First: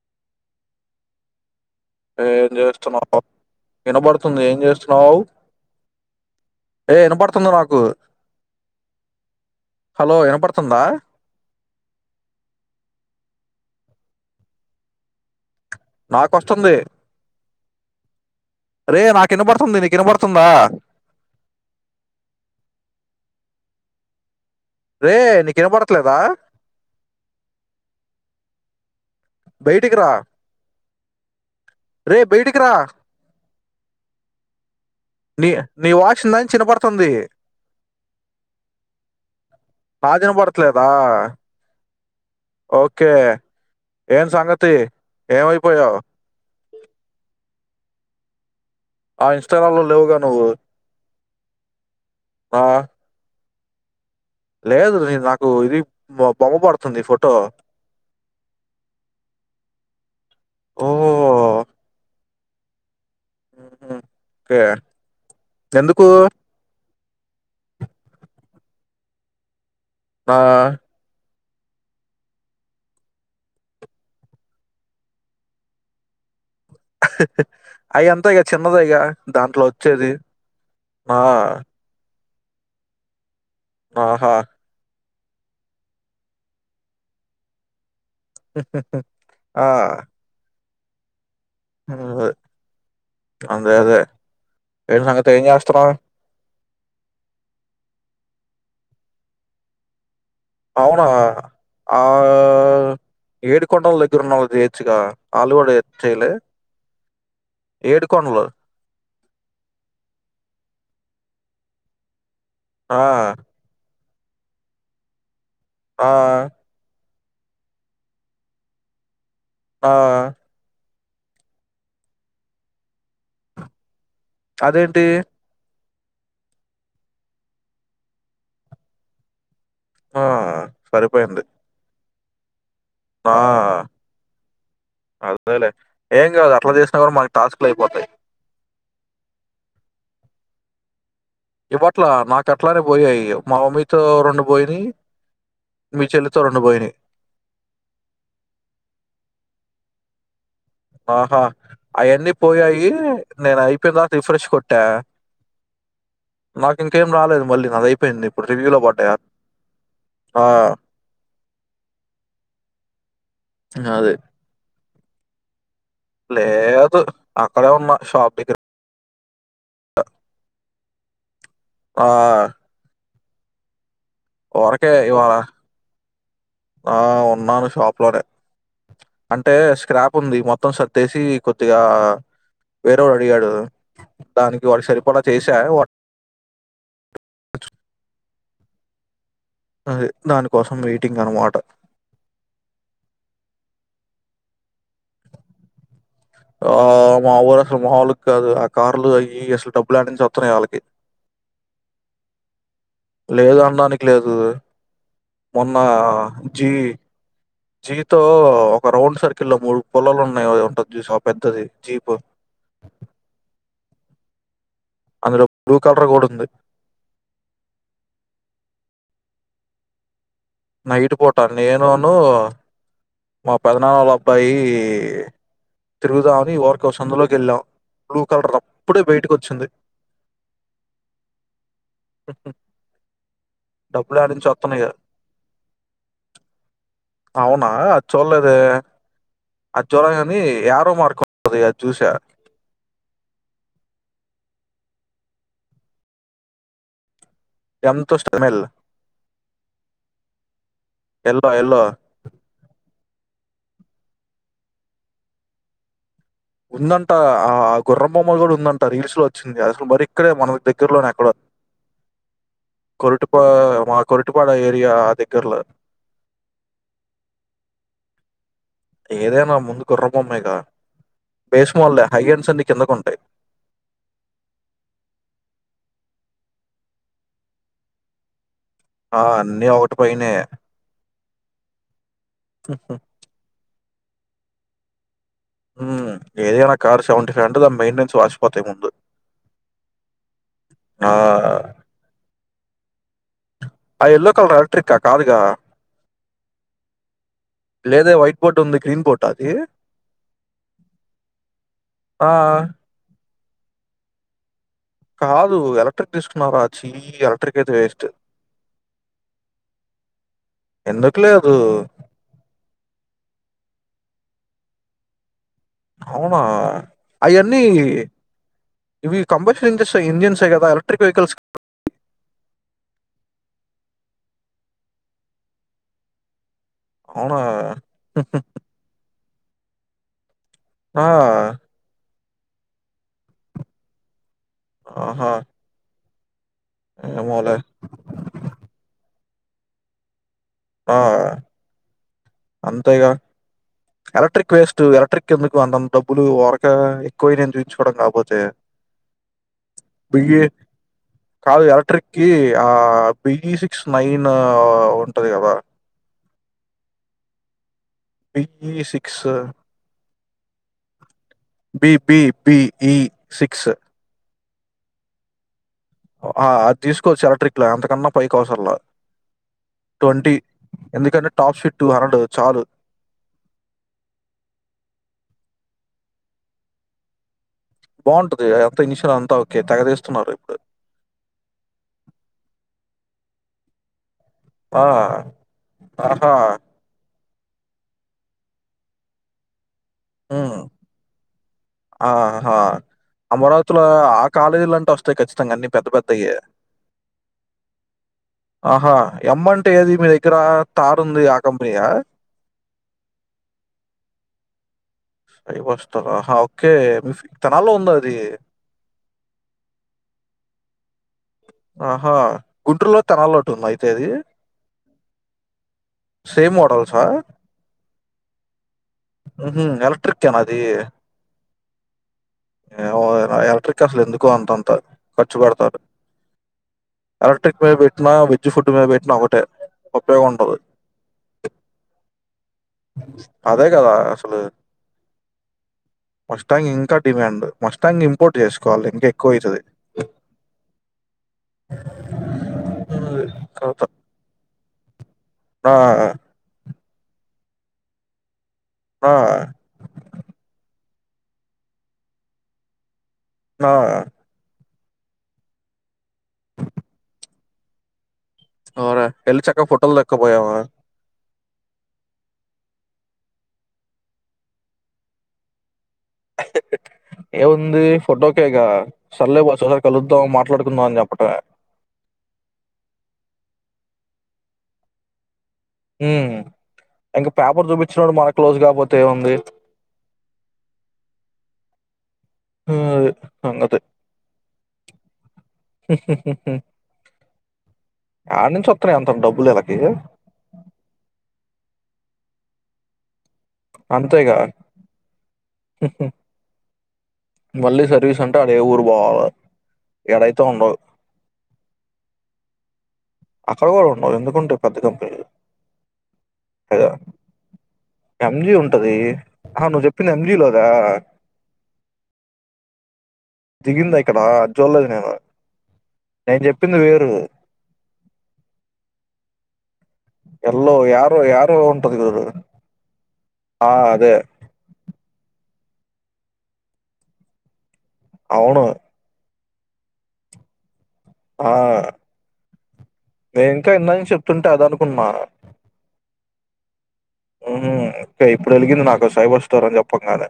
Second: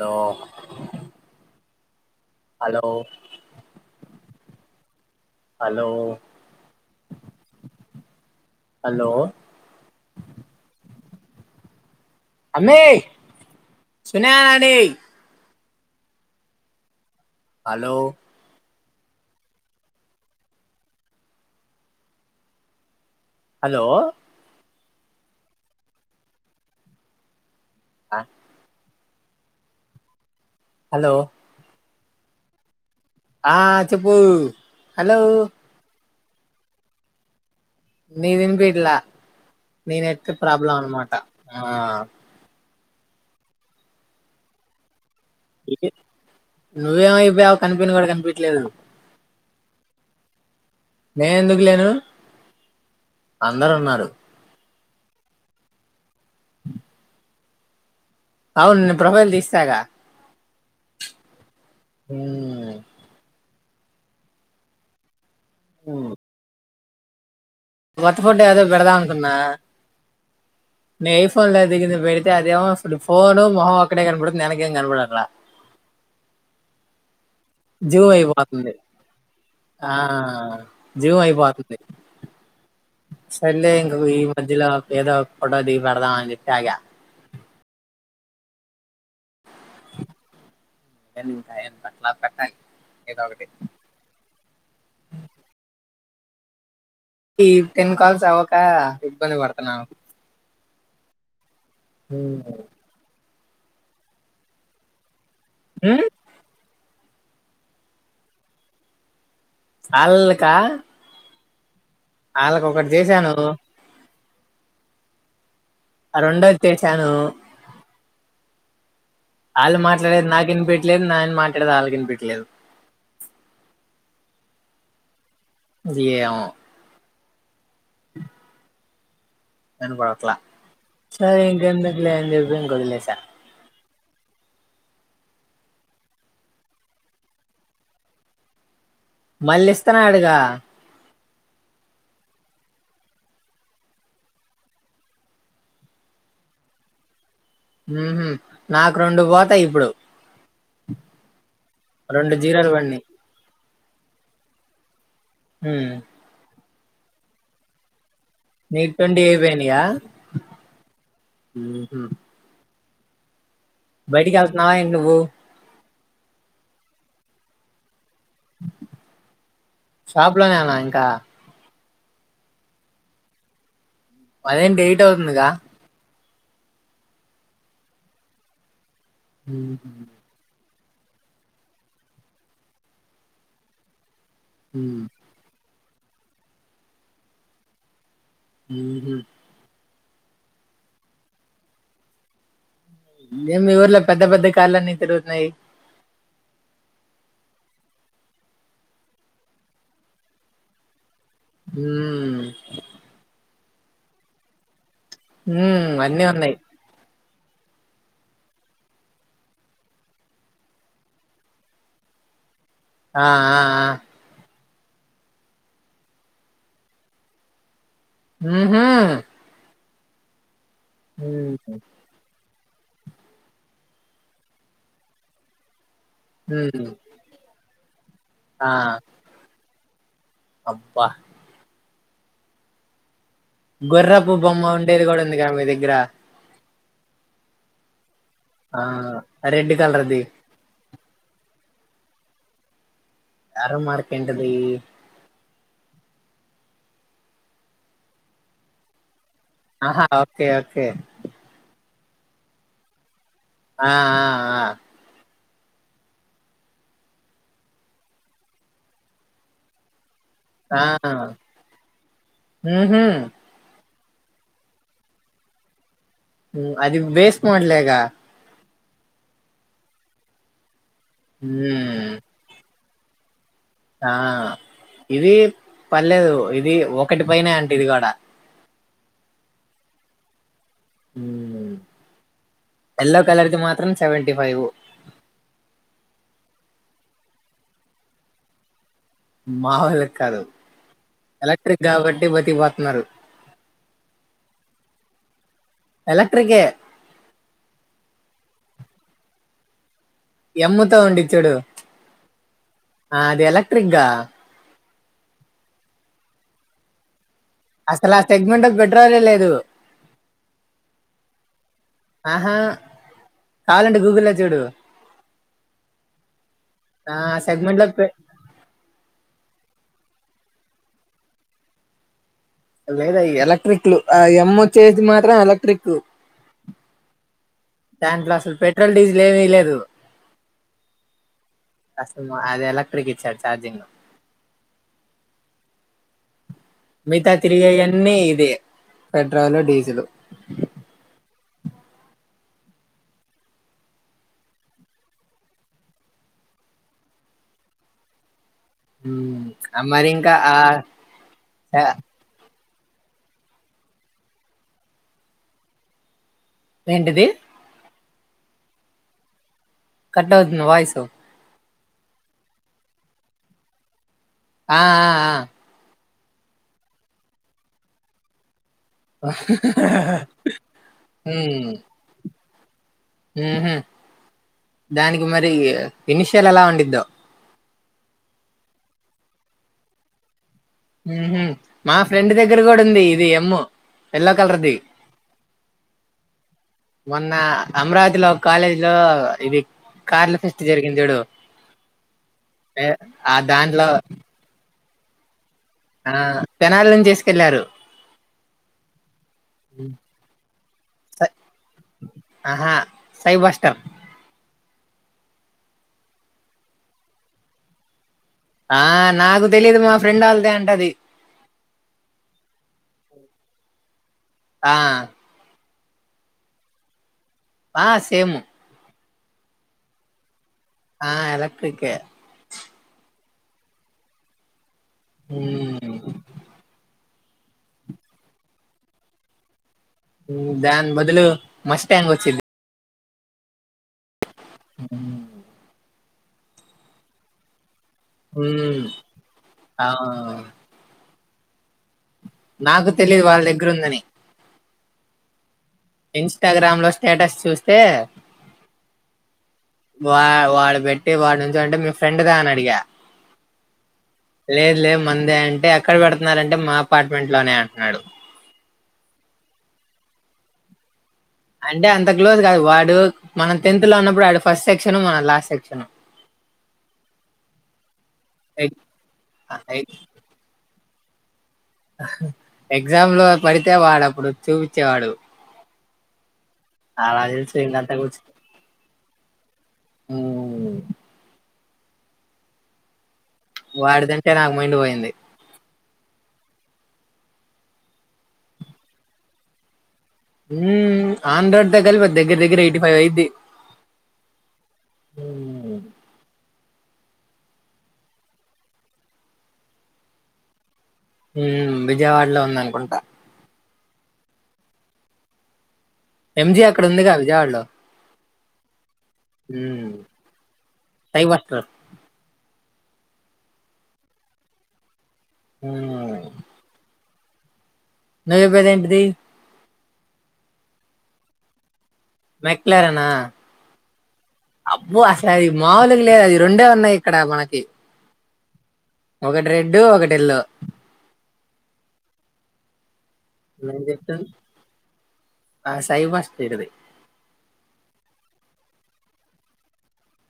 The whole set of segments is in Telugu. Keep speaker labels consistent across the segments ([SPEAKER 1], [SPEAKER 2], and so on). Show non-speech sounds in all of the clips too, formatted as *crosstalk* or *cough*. [SPEAKER 1] నో
[SPEAKER 2] ఏ ఏం జేస్తున్నావు వినపడుతుంది ఏం జేస్తున్నావ్
[SPEAKER 1] హలో
[SPEAKER 2] ఏ ఇనపడుతుంది నాకు
[SPEAKER 1] హలో
[SPEAKER 2] హలో వినపడుతుందా
[SPEAKER 1] అమ్మే సున్నానాది
[SPEAKER 2] నాకు వొస్తుంది
[SPEAKER 1] హలో
[SPEAKER 2] రే నాకు వినబడుతుంది నీకి ఇనబడుతుందా
[SPEAKER 1] హలో
[SPEAKER 2] రే నీకిన బడట్లేదా
[SPEAKER 1] ఆ
[SPEAKER 2] బయటికిరా
[SPEAKER 1] హలో
[SPEAKER 2] రే బయటికిరా
[SPEAKER 1] ఆ చెప్పు హలో
[SPEAKER 2] ని నీవా చ్చింద చిన్నబడతంది
[SPEAKER 1] నీదినిపిట్లా
[SPEAKER 2] నాది
[SPEAKER 1] నీనెట్
[SPEAKER 2] వినపడట్లేదా
[SPEAKER 1] ప్రాబ్లమనమాట ఆ
[SPEAKER 2] ఓకే ఏన్ సంగతి ఏమైపోయావు
[SPEAKER 1] నువ్వేమయిపోయావ్ కనిపిన్ గూడా కనిపి విట్లే
[SPEAKER 2] ఆ ఇన్స్టాగ్రామ్ లో లేవుగా నువ్వు
[SPEAKER 1] నేనెందుకు లేను
[SPEAKER 2] ఆ,
[SPEAKER 1] అందరు ఉన్నారు
[SPEAKER 2] లేదు నాకు ఇది బొమ్మ పడుతుంది ఫోటో
[SPEAKER 1] అవును నిన్న ప్రొఫైల్ దీసేసాగా
[SPEAKER 2] ఓ
[SPEAKER 1] ఉమ్
[SPEAKER 2] కే ఎందుకు
[SPEAKER 1] కొత్త ఫంట ఏదో పెడదాం అనుకున్నా
[SPEAKER 2] ఆ
[SPEAKER 1] నీ లో దిగింది పెడితే అది ఏమొస్తుంది ఫోన్ మొహం ఒక్కటే కనపడుతు యెనకేం కనబడ
[SPEAKER 2] అ అవి ఎంత ఇగచిన్నదేగ దాంట్లో
[SPEAKER 1] ఆ
[SPEAKER 2] వచ్చేది ఆ
[SPEAKER 1] జీవం అయిపోతుంది సర్లే ఇంగ ఈ
[SPEAKER 2] ఆహా!
[SPEAKER 1] మధ్యలో ఏదా బటది పెడదాం అని జెప్పి ఆగా
[SPEAKER 2] ఆ
[SPEAKER 1] ఇంకా
[SPEAKER 2] ఊ
[SPEAKER 1] అట్లా పెట్టాలి ఏదో ఒకటి
[SPEAKER 2] అదే అదే ఏ సంగతి ఏం జెస్తన్నావ్
[SPEAKER 1] ఈ టెన్ కాల్స్ అవ్వక ఇబ్బంది పడుతున్నా
[SPEAKER 2] అవునా ఆ ఏడు కొండల దగ్గర ఉన్నవుజేచుగా ఆల్లుగూడ యె చేయాలె ఏడు కొండలు
[SPEAKER 1] ఆల్ల్ కా ఆళ్ళగొకటి
[SPEAKER 2] ఆ!
[SPEAKER 1] జేసాను
[SPEAKER 2] ఆ!
[SPEAKER 1] అ రెండు వస్తే చాను అళు
[SPEAKER 2] ఆ!
[SPEAKER 1] మాట్లాడేది నాకు వినిపిట ఇట్లేదు నేను మాట్లాడే ఆల్లకి వినిపిట్లేదు
[SPEAKER 2] అదేంటి
[SPEAKER 1] ఏయో నను
[SPEAKER 2] ఆ!
[SPEAKER 1] కోట్లా సరే
[SPEAKER 2] సరిపోయింది.
[SPEAKER 1] ఇకేంది నేను చెప్పింది
[SPEAKER 2] ఆ అదేలే ఏం కాదు అట్లా చేసినా కూడా మాకు టాస్క్లు అయిపోతాయి
[SPEAKER 1] మళ్ళీ ఇస్త నడుగా
[SPEAKER 2] ఇవట్లా నాకు అట్లానే పోయాయి మా మమ్మీతో రెండు పోయిని మీ చెల్లితో రెండు పోయిని
[SPEAKER 1] ఉహుమ్ నాకు రెండు పోతాయి ఇప్పుడు
[SPEAKER 2] ఆహా అయన్నీ
[SPEAKER 1] రెండు జీరోలు
[SPEAKER 2] పోయాయి
[SPEAKER 1] పడినాయి
[SPEAKER 2] నేను అయి ఇక్కడ దాకా రిఫ్రెష్ కొట్టా
[SPEAKER 1] హమ్
[SPEAKER 2] నాకు ఇంకేం రాలేదు మళ్ళీ నాది అయిపోయింది
[SPEAKER 1] నీయి ట్వింటి అయిపోయినియా
[SPEAKER 2] ఆ! అది.
[SPEAKER 1] బయటికి వెళ్తున్నావా ఏం నువ్వు
[SPEAKER 2] లేదు అక్కడే ఉన్నా షాప్ దగ్గర.
[SPEAKER 1] షాపులో నేనా ఇంకా
[SPEAKER 2] ఆ
[SPEAKER 1] అదేంటి
[SPEAKER 2] ఊరకే
[SPEAKER 1] ఎయిట్
[SPEAKER 2] ఇవాళ
[SPEAKER 1] అవుతుందిగా
[SPEAKER 2] ఆ ఉన్నాను షాప్ లోనే అంటే
[SPEAKER 1] హుహు.
[SPEAKER 2] స్క్రాప్ ఉంది మొత్తం స తెసి కొదిగా వేరే వాడు అడిగాడు దానికి వాడికి
[SPEAKER 1] హ్మ్.
[SPEAKER 2] సరిపడా చేసా వా
[SPEAKER 1] ఉహుమ్
[SPEAKER 2] అదే దానికోసం వెయిటింగ్ అన్నమాట
[SPEAKER 1] మేమి ఊర్లో పెద్ద పెద్ద కార్ లన్నీ తిరుగుతున్నాయి
[SPEAKER 2] ఆ మా ఊరు అసలు మాములుగా కాదు ఆ కార్లు అయి అసలు డబ్బులు యడ నుంచి వస్తున్నాయి ఆళ్ళకి
[SPEAKER 1] ఉమ్
[SPEAKER 2] లేదు అనడానికి లేదు మొన్న
[SPEAKER 1] హ్మ్. అన్నీ ఉన్నాయి.
[SPEAKER 2] జీ జీతో ఒక రౌండ్ సర్కిల్ లో మూడు పుల్లలు ఉన్నాయి ఉంటది చుశావా పెద్దది జీపు
[SPEAKER 1] ఆ ఆ ఆ
[SPEAKER 2] అందులో బ్లూ కలర్ కూడా ఉంది
[SPEAKER 1] ఉహూ
[SPEAKER 2] నైట్ పూట నేనును మా పెద్దనాన్న వాళ్ళ అబ్బాయి తిరుగుదామని
[SPEAKER 1] హ్మ్.
[SPEAKER 2] ఊరికే సందులోకి వెళ్ళాం బ్లూ కలర్ ది ఆది
[SPEAKER 1] ఆ!
[SPEAKER 2] అప్పుడే బయటికి వచ్చింది
[SPEAKER 1] అబ్బా! గొర్రపు
[SPEAKER 2] డబ్బులాడ్నుంచి
[SPEAKER 1] బొమ్మ
[SPEAKER 2] ఒత్తన్నయ్యో.
[SPEAKER 1] ఉండేది కూడా ఉంది కదా మీ దగ్గర
[SPEAKER 2] అవునా చూడలేదే
[SPEAKER 1] ఆ! రెడ్
[SPEAKER 2] అది చూడలే
[SPEAKER 1] కలర్‌ది.
[SPEAKER 2] గాని యారో మార్క్ ఉంటది అది చూసా
[SPEAKER 1] యారో మార్క్ ఏంటది
[SPEAKER 2] ఎమ్ంతోస్టమెల్
[SPEAKER 1] ఆహా ఓకే ఓకే
[SPEAKER 2] యెల్లో యెల్లో
[SPEAKER 1] ఆ ఆ ఆ
[SPEAKER 2] ఉందంట ఆ ఆ గుర్రం బొమ్మలు కూడా ఉందంట రీల్స్ లో వచ్చింది అసలు మరి ఇక్కడే మన
[SPEAKER 1] ఆ
[SPEAKER 2] దగ్గరలోనే ఎక్కడో
[SPEAKER 1] ఉహు
[SPEAKER 2] కొరటపా మా కొరటుపాడు ఏరియా దగ్గర్లో
[SPEAKER 1] అది వేస్ మడలేగా
[SPEAKER 2] ఏదేమో ముందు గుర్రం బొమ్మెగ భేస్మల్
[SPEAKER 1] ఉమ్
[SPEAKER 2] హైగడ్స్ అండి కిందకు ఉంట
[SPEAKER 1] ఆ ఇది పర్లేదు ఇది ఒకటి పైనే అంట ఇది కూడా
[SPEAKER 2] ఆ అన్నీ ఒకటి పయినే
[SPEAKER 1] ఎల్లో కలర్ ది మాత్రమే మ్ సెవెంటిఫైవ్
[SPEAKER 2] ఉ ఏదైనా కార్ సెవెంట ఫైవ్ అంటే దాని మెయింటెనన్స్ వాసిపోత *unintelligible*
[SPEAKER 1] మా వాళ్ళ కాదు
[SPEAKER 2] ఆ!
[SPEAKER 1] ఎలక్ట్రిక్ కాబట్టి బతికి న్నారు
[SPEAKER 2] ఆ ఎల్లో కలర్ ఎలక్ట్రిక్ ఆ కాదుగా
[SPEAKER 1] ఎలక్ట్రికే
[SPEAKER 2] లేదే వైట్ బోర్డు తుంది గ్రీన్ బోర్డ్ ఆ ఆది
[SPEAKER 1] ఎమ్ తో ఉండి చూడు
[SPEAKER 2] ఆ!
[SPEAKER 1] ఆ ఎలక్ట్రిక్ ఆ
[SPEAKER 2] కాదు ఎలక్ట్రిక్ తీసుకున్నారా చీ ఎలక్ట్రి
[SPEAKER 1] అసలు ఆ సెగ్మెంట్ లో పెట్రోల్ ఏ లేదు
[SPEAKER 2] ఎందుకులే అదూ?
[SPEAKER 1] ఆహా కావాలంటే గూగుల్ లో చూడు
[SPEAKER 2] అవునా
[SPEAKER 1] ఆ
[SPEAKER 2] అవన్నీ
[SPEAKER 1] సెగ్మెంట్ లో
[SPEAKER 2] ఇవి కంబషన్ ఇంజన్స్ ఏ కదా ఎలెక్ట్రక్ వెహికల్స్
[SPEAKER 1] లేదా ఎలక్ట్రిక్ లు ఆ ఎం చేతి మాత్ర ఎలక్ట్రిక్.
[SPEAKER 2] అవునా?
[SPEAKER 1] టెన్ క్లాసలు పెట్రోల్ డీజిల్ ఏమీ లేవు. *unintelligible*
[SPEAKER 2] ఆ
[SPEAKER 1] అది ఎలక్ట్రిక్ ఇచ్చ చార్జింగ్.
[SPEAKER 2] ఆహా!
[SPEAKER 1] మిగతా
[SPEAKER 2] ఏమోలే.
[SPEAKER 1] తిరిగేయన్ని ఇదే. Petrol, diesel.
[SPEAKER 2] ఆ అంతేగా ఎలక్ట్రిక్ వేస్ట్ ఎలక్ట్రిక్ ఎందుకు అంతంత డబ్బులు ఊరక ఎక్కువై నను చూ యించుకోవడం కాకపోతే.
[SPEAKER 1] మరి ఇంకా ఆ
[SPEAKER 2] ఆ బిఈ సిక్స్ నైన్ ఉంటది కదా!
[SPEAKER 1] ఏంటిది?
[SPEAKER 2] బిఈ సిక్స్
[SPEAKER 1] కట్టవుతుంది వాయిస్
[SPEAKER 2] బిబిబిఈ సిక్స్
[SPEAKER 1] ఆ ఆ ఆ
[SPEAKER 2] ఆ అది తీసుకోవచ్చు ఎలక్ట్రిక్ లో అంతకన్నా పైకి అవసర లే. ట్వంటీ ఎందుకంటే top
[SPEAKER 1] um
[SPEAKER 2] shit two hundred చాలు
[SPEAKER 1] ఉహు దానికి మరి ఇనిషియల్ ఎలా ఉండిద్దో!
[SPEAKER 2] బాగుంటది, అంత ఇన్షియల్ అంతా ఓకే. తెగదేస్తున్నారు ఇప్పుడు.
[SPEAKER 1] హు హూ! మా ఫ్రెండ్ దగ్గర కూడా ఉంది ఇది ఎమ్.
[SPEAKER 2] ఆ ఆహా!
[SPEAKER 1] మొన్న అమరావతిలో కాలేజీ లో ఇవీ
[SPEAKER 2] హ్మ్! ఆహా!
[SPEAKER 1] ఆ
[SPEAKER 2] అమరావతిలో
[SPEAKER 1] దాంట్లో
[SPEAKER 2] ఆ కాలేజీ వస్తుం ఖచ్చితంగా అన్నీ పెద
[SPEAKER 1] ఆ
[SPEAKER 2] పెద్దయే
[SPEAKER 1] తెనాలి నుంచి తీసుకెళ్లారు
[SPEAKER 2] ఆహా! ఎమ్ అంటే ఏది మీ దగ్గర కారు ఉంది ఆ కంపెనీయా?
[SPEAKER 1] ఆహా సైబస్టర్
[SPEAKER 2] ఫై *unintelligible* బస్టార ఓకే మీ తెనాల్లో ఉంది అది
[SPEAKER 1] ఆ నాకు తెలీదు మా ఫ్రెండ్ వాళ్ళదే అంటది.
[SPEAKER 2] ఆహా! గుంటూరులో, తెనాల్లో ఒకటి ఉందా అయితే అది.
[SPEAKER 1] ఆ
[SPEAKER 2] సేమ్ మోడల్సా?
[SPEAKER 1] ఆ సేము.
[SPEAKER 2] ఉహూ! ఎలక్ట్రికే నా అది.
[SPEAKER 1] ఆ ఎలక్ట్రికే
[SPEAKER 2] ఏ ఎలక్ట్రిక్ అసలు ఎందుకు అంతంత? ఖర్చు పెడతారు. ఎలక్ట్రిక్ మీద పెట్టినా వెజ్ ఫుడ్ మీద పెట్టినా ఒకటే. ఉపయోగం ఉండదు.
[SPEAKER 1] దాన్ బదులు మస్ట్ టాంగ్ వచ్చింది.
[SPEAKER 2] అదే కదా? అసలు.
[SPEAKER 1] *inaudible*
[SPEAKER 2] ఫస్ట్ టైం ఇంకా డిమాండ్ మష్టంగా ఇంపోర్ట్
[SPEAKER 1] ఉమ్
[SPEAKER 2] చేసుకోవాలి ఇంకా ఎక్కువ ఐతది
[SPEAKER 1] ఆ నాకు తెలియదు వాళ్ళ
[SPEAKER 2] కథ.
[SPEAKER 1] దగ్గరుందని
[SPEAKER 2] ఆ
[SPEAKER 1] ఇన్స్టాగ్రామ్ లో స్టేటస్ చూస్తే
[SPEAKER 2] ఆ
[SPEAKER 1] వా వాడు బెట్టే అ వాడి నుంచి అంటే మీ ఫ్రెండ్దా అని అడిగా
[SPEAKER 2] ఆ
[SPEAKER 1] లేదు లేదు మందే అంటే ఎక్కడ పెడుతున్నారంటే మా అపార్ట్మెంట్ లోనే అంటున్నాడు
[SPEAKER 2] అరా పెళ్ళి చక్క ఫోటోలు దక్కపోయావా
[SPEAKER 1] అంటే అంత క్లోజ్ కాదు వాడు మనం టెన్త్ లో ఉన్నప్పుడు వాడు ఫస్ట్ సెక్షన్ మన లాస్ట్ సెక్షన్
[SPEAKER 2] ఏముంది ఫోటోకేగా సరె లే ఒ సారి కలుద్దాం మాట్లాడుకుందాం అని చెప్ప ఆ
[SPEAKER 1] ఎగ్జామ్ లో పడితే వాడప్పుడు చూచేవాడు
[SPEAKER 2] ఊ ఇంకా పేపర్
[SPEAKER 1] వీళ్ళంతా
[SPEAKER 2] చూపించినప్పుడు
[SPEAKER 1] కూర్చు
[SPEAKER 2] మన క్లోజ్ కాపోతే ఏ ఉంది
[SPEAKER 1] ఉమ్,
[SPEAKER 2] ఊ అదే
[SPEAKER 1] వాడిదంటే నాకు మైండి పోయింది
[SPEAKER 2] ఆడ నుంచి వత్తన్నై అంతంత డబ్బులు ఈల్లకి
[SPEAKER 1] హ ఆంధ్రోడ్ దగకా అల్వత్ దగ్గర దగ్గర ఎయిటి ఫైవ్ ఐద్ది
[SPEAKER 2] అంతేగా మళ్ళీ సర్వీస్ అంటే అడే ఊరు బోవాల ఈడైతే ఉండదు
[SPEAKER 1] ఊ విజయవాడలో ఉంద అనుకుంటా
[SPEAKER 2] అక్కడ కూడా ఉండవు ఎందుకుంటే పెద్ద కంపెనీలు
[SPEAKER 1] ఎంజీ
[SPEAKER 2] ద
[SPEAKER 1] అక్కడ ఉందిగా విజయవాడలో
[SPEAKER 2] ఎంజి ఉంటది ఆహా నువ్వు చెప్పింది ఎంజిలోదా
[SPEAKER 1] సైబర్ స్టోర్
[SPEAKER 2] జిగిందా ఇక్కడ చూడలేడు నేను నేను చెప్పింది వేరు
[SPEAKER 1] నువ్వు చెప్పేది ఏంటిది
[SPEAKER 2] ఎల్లో యారో యారో ఉంటది చూడు
[SPEAKER 1] మెక్లారెనా
[SPEAKER 2] ఆ! అదే.
[SPEAKER 1] అబ్బో అసలు అది మాముూలుగా లేదు అది రెండే ఉన్నాయి ఇక్కడ మనకి
[SPEAKER 2] అవును
[SPEAKER 1] ఒకటి రెడ్ ఒకటి ఎల్లో
[SPEAKER 2] ఆ మే ఇంకా
[SPEAKER 1] నేను
[SPEAKER 2] ఇందాక నుంచి
[SPEAKER 1] చెప్తాను
[SPEAKER 2] చెప్తుంటే అద అనుకున్నా
[SPEAKER 1] చేద *unintelligible*
[SPEAKER 2] ఓకే ఇప్పుడు వెలిగింది నాకు సైబర్ స్టోర్ అని చెప్పంగానే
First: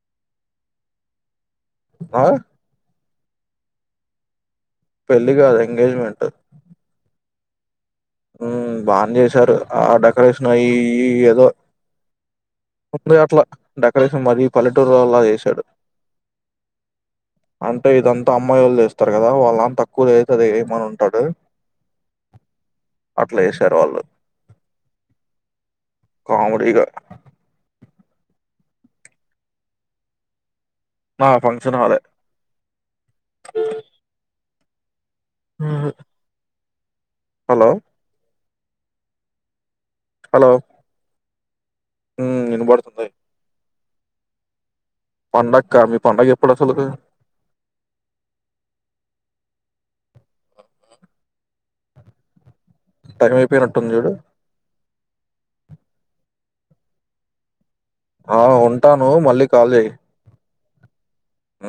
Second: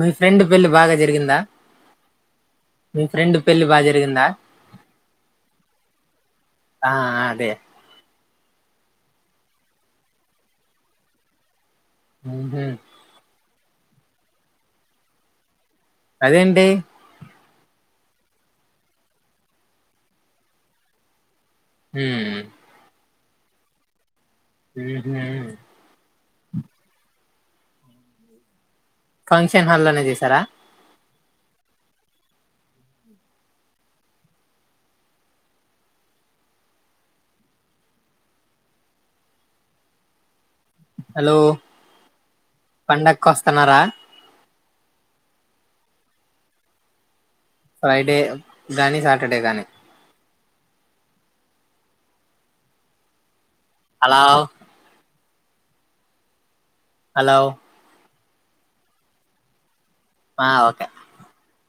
[SPEAKER 1] మీ ఫ్రెండ్ పెళ్లి బాగా జరిగిందా
[SPEAKER 2] ఆ!
[SPEAKER 1] మీ ఫ్రెండ్ పెళ్లి బాగా జరిగిందా
[SPEAKER 2] పెళ్లి కాదు ఎంగేజ్మెంట్
[SPEAKER 1] ఆ అదే
[SPEAKER 2] ఊ బానే చేసారు. ఆ డెకరేషన్ అయీ ఇయీ ఏదో.
[SPEAKER 1] మ్హూ.
[SPEAKER 2] ఉత్తినే అట్లా డెకరేషన్ మరీ పల్లెటూరోల్లా చేశాడు.
[SPEAKER 1] అదేంటీ
[SPEAKER 2] అంటే ఇదంతా అమ్మాయి వాళ్ళు చేస్తారు గదా. వాళ్ళనాన్న తక్కువ ఏదయితే అది ఏయమని ఉంటాడు.
[SPEAKER 1] హ్మూ
[SPEAKER 2] అట్లా ఏశారు వాళ్ళు.
[SPEAKER 1] మ్హూ.
[SPEAKER 2] కామిడీగా.
[SPEAKER 1] ఫంక్షన్ హాల్లోనే చేసారా.
[SPEAKER 2] ఆ ఫంక్షన్ హాలే. ఊవు హలో హలో
[SPEAKER 1] హలో
[SPEAKER 2] హ్మ్. వినబడుతుంది.
[SPEAKER 1] పండక్కొస్తున్నారా
[SPEAKER 2] పండక్కా మీ పండగ ఎప్పుడు అసలు ఇదీ.
[SPEAKER 1] ఫ్రైడే గాని సాటర్డే గాని.
[SPEAKER 2] టైం అయిప్ పోయినట్టుంది చూడూ
[SPEAKER 1] హలో హలో
[SPEAKER 2] ఆ ఉంటానూ మళ్లీ కాల్ చేయి.
[SPEAKER 1] ఆ ఓకే
[SPEAKER 2] ఊ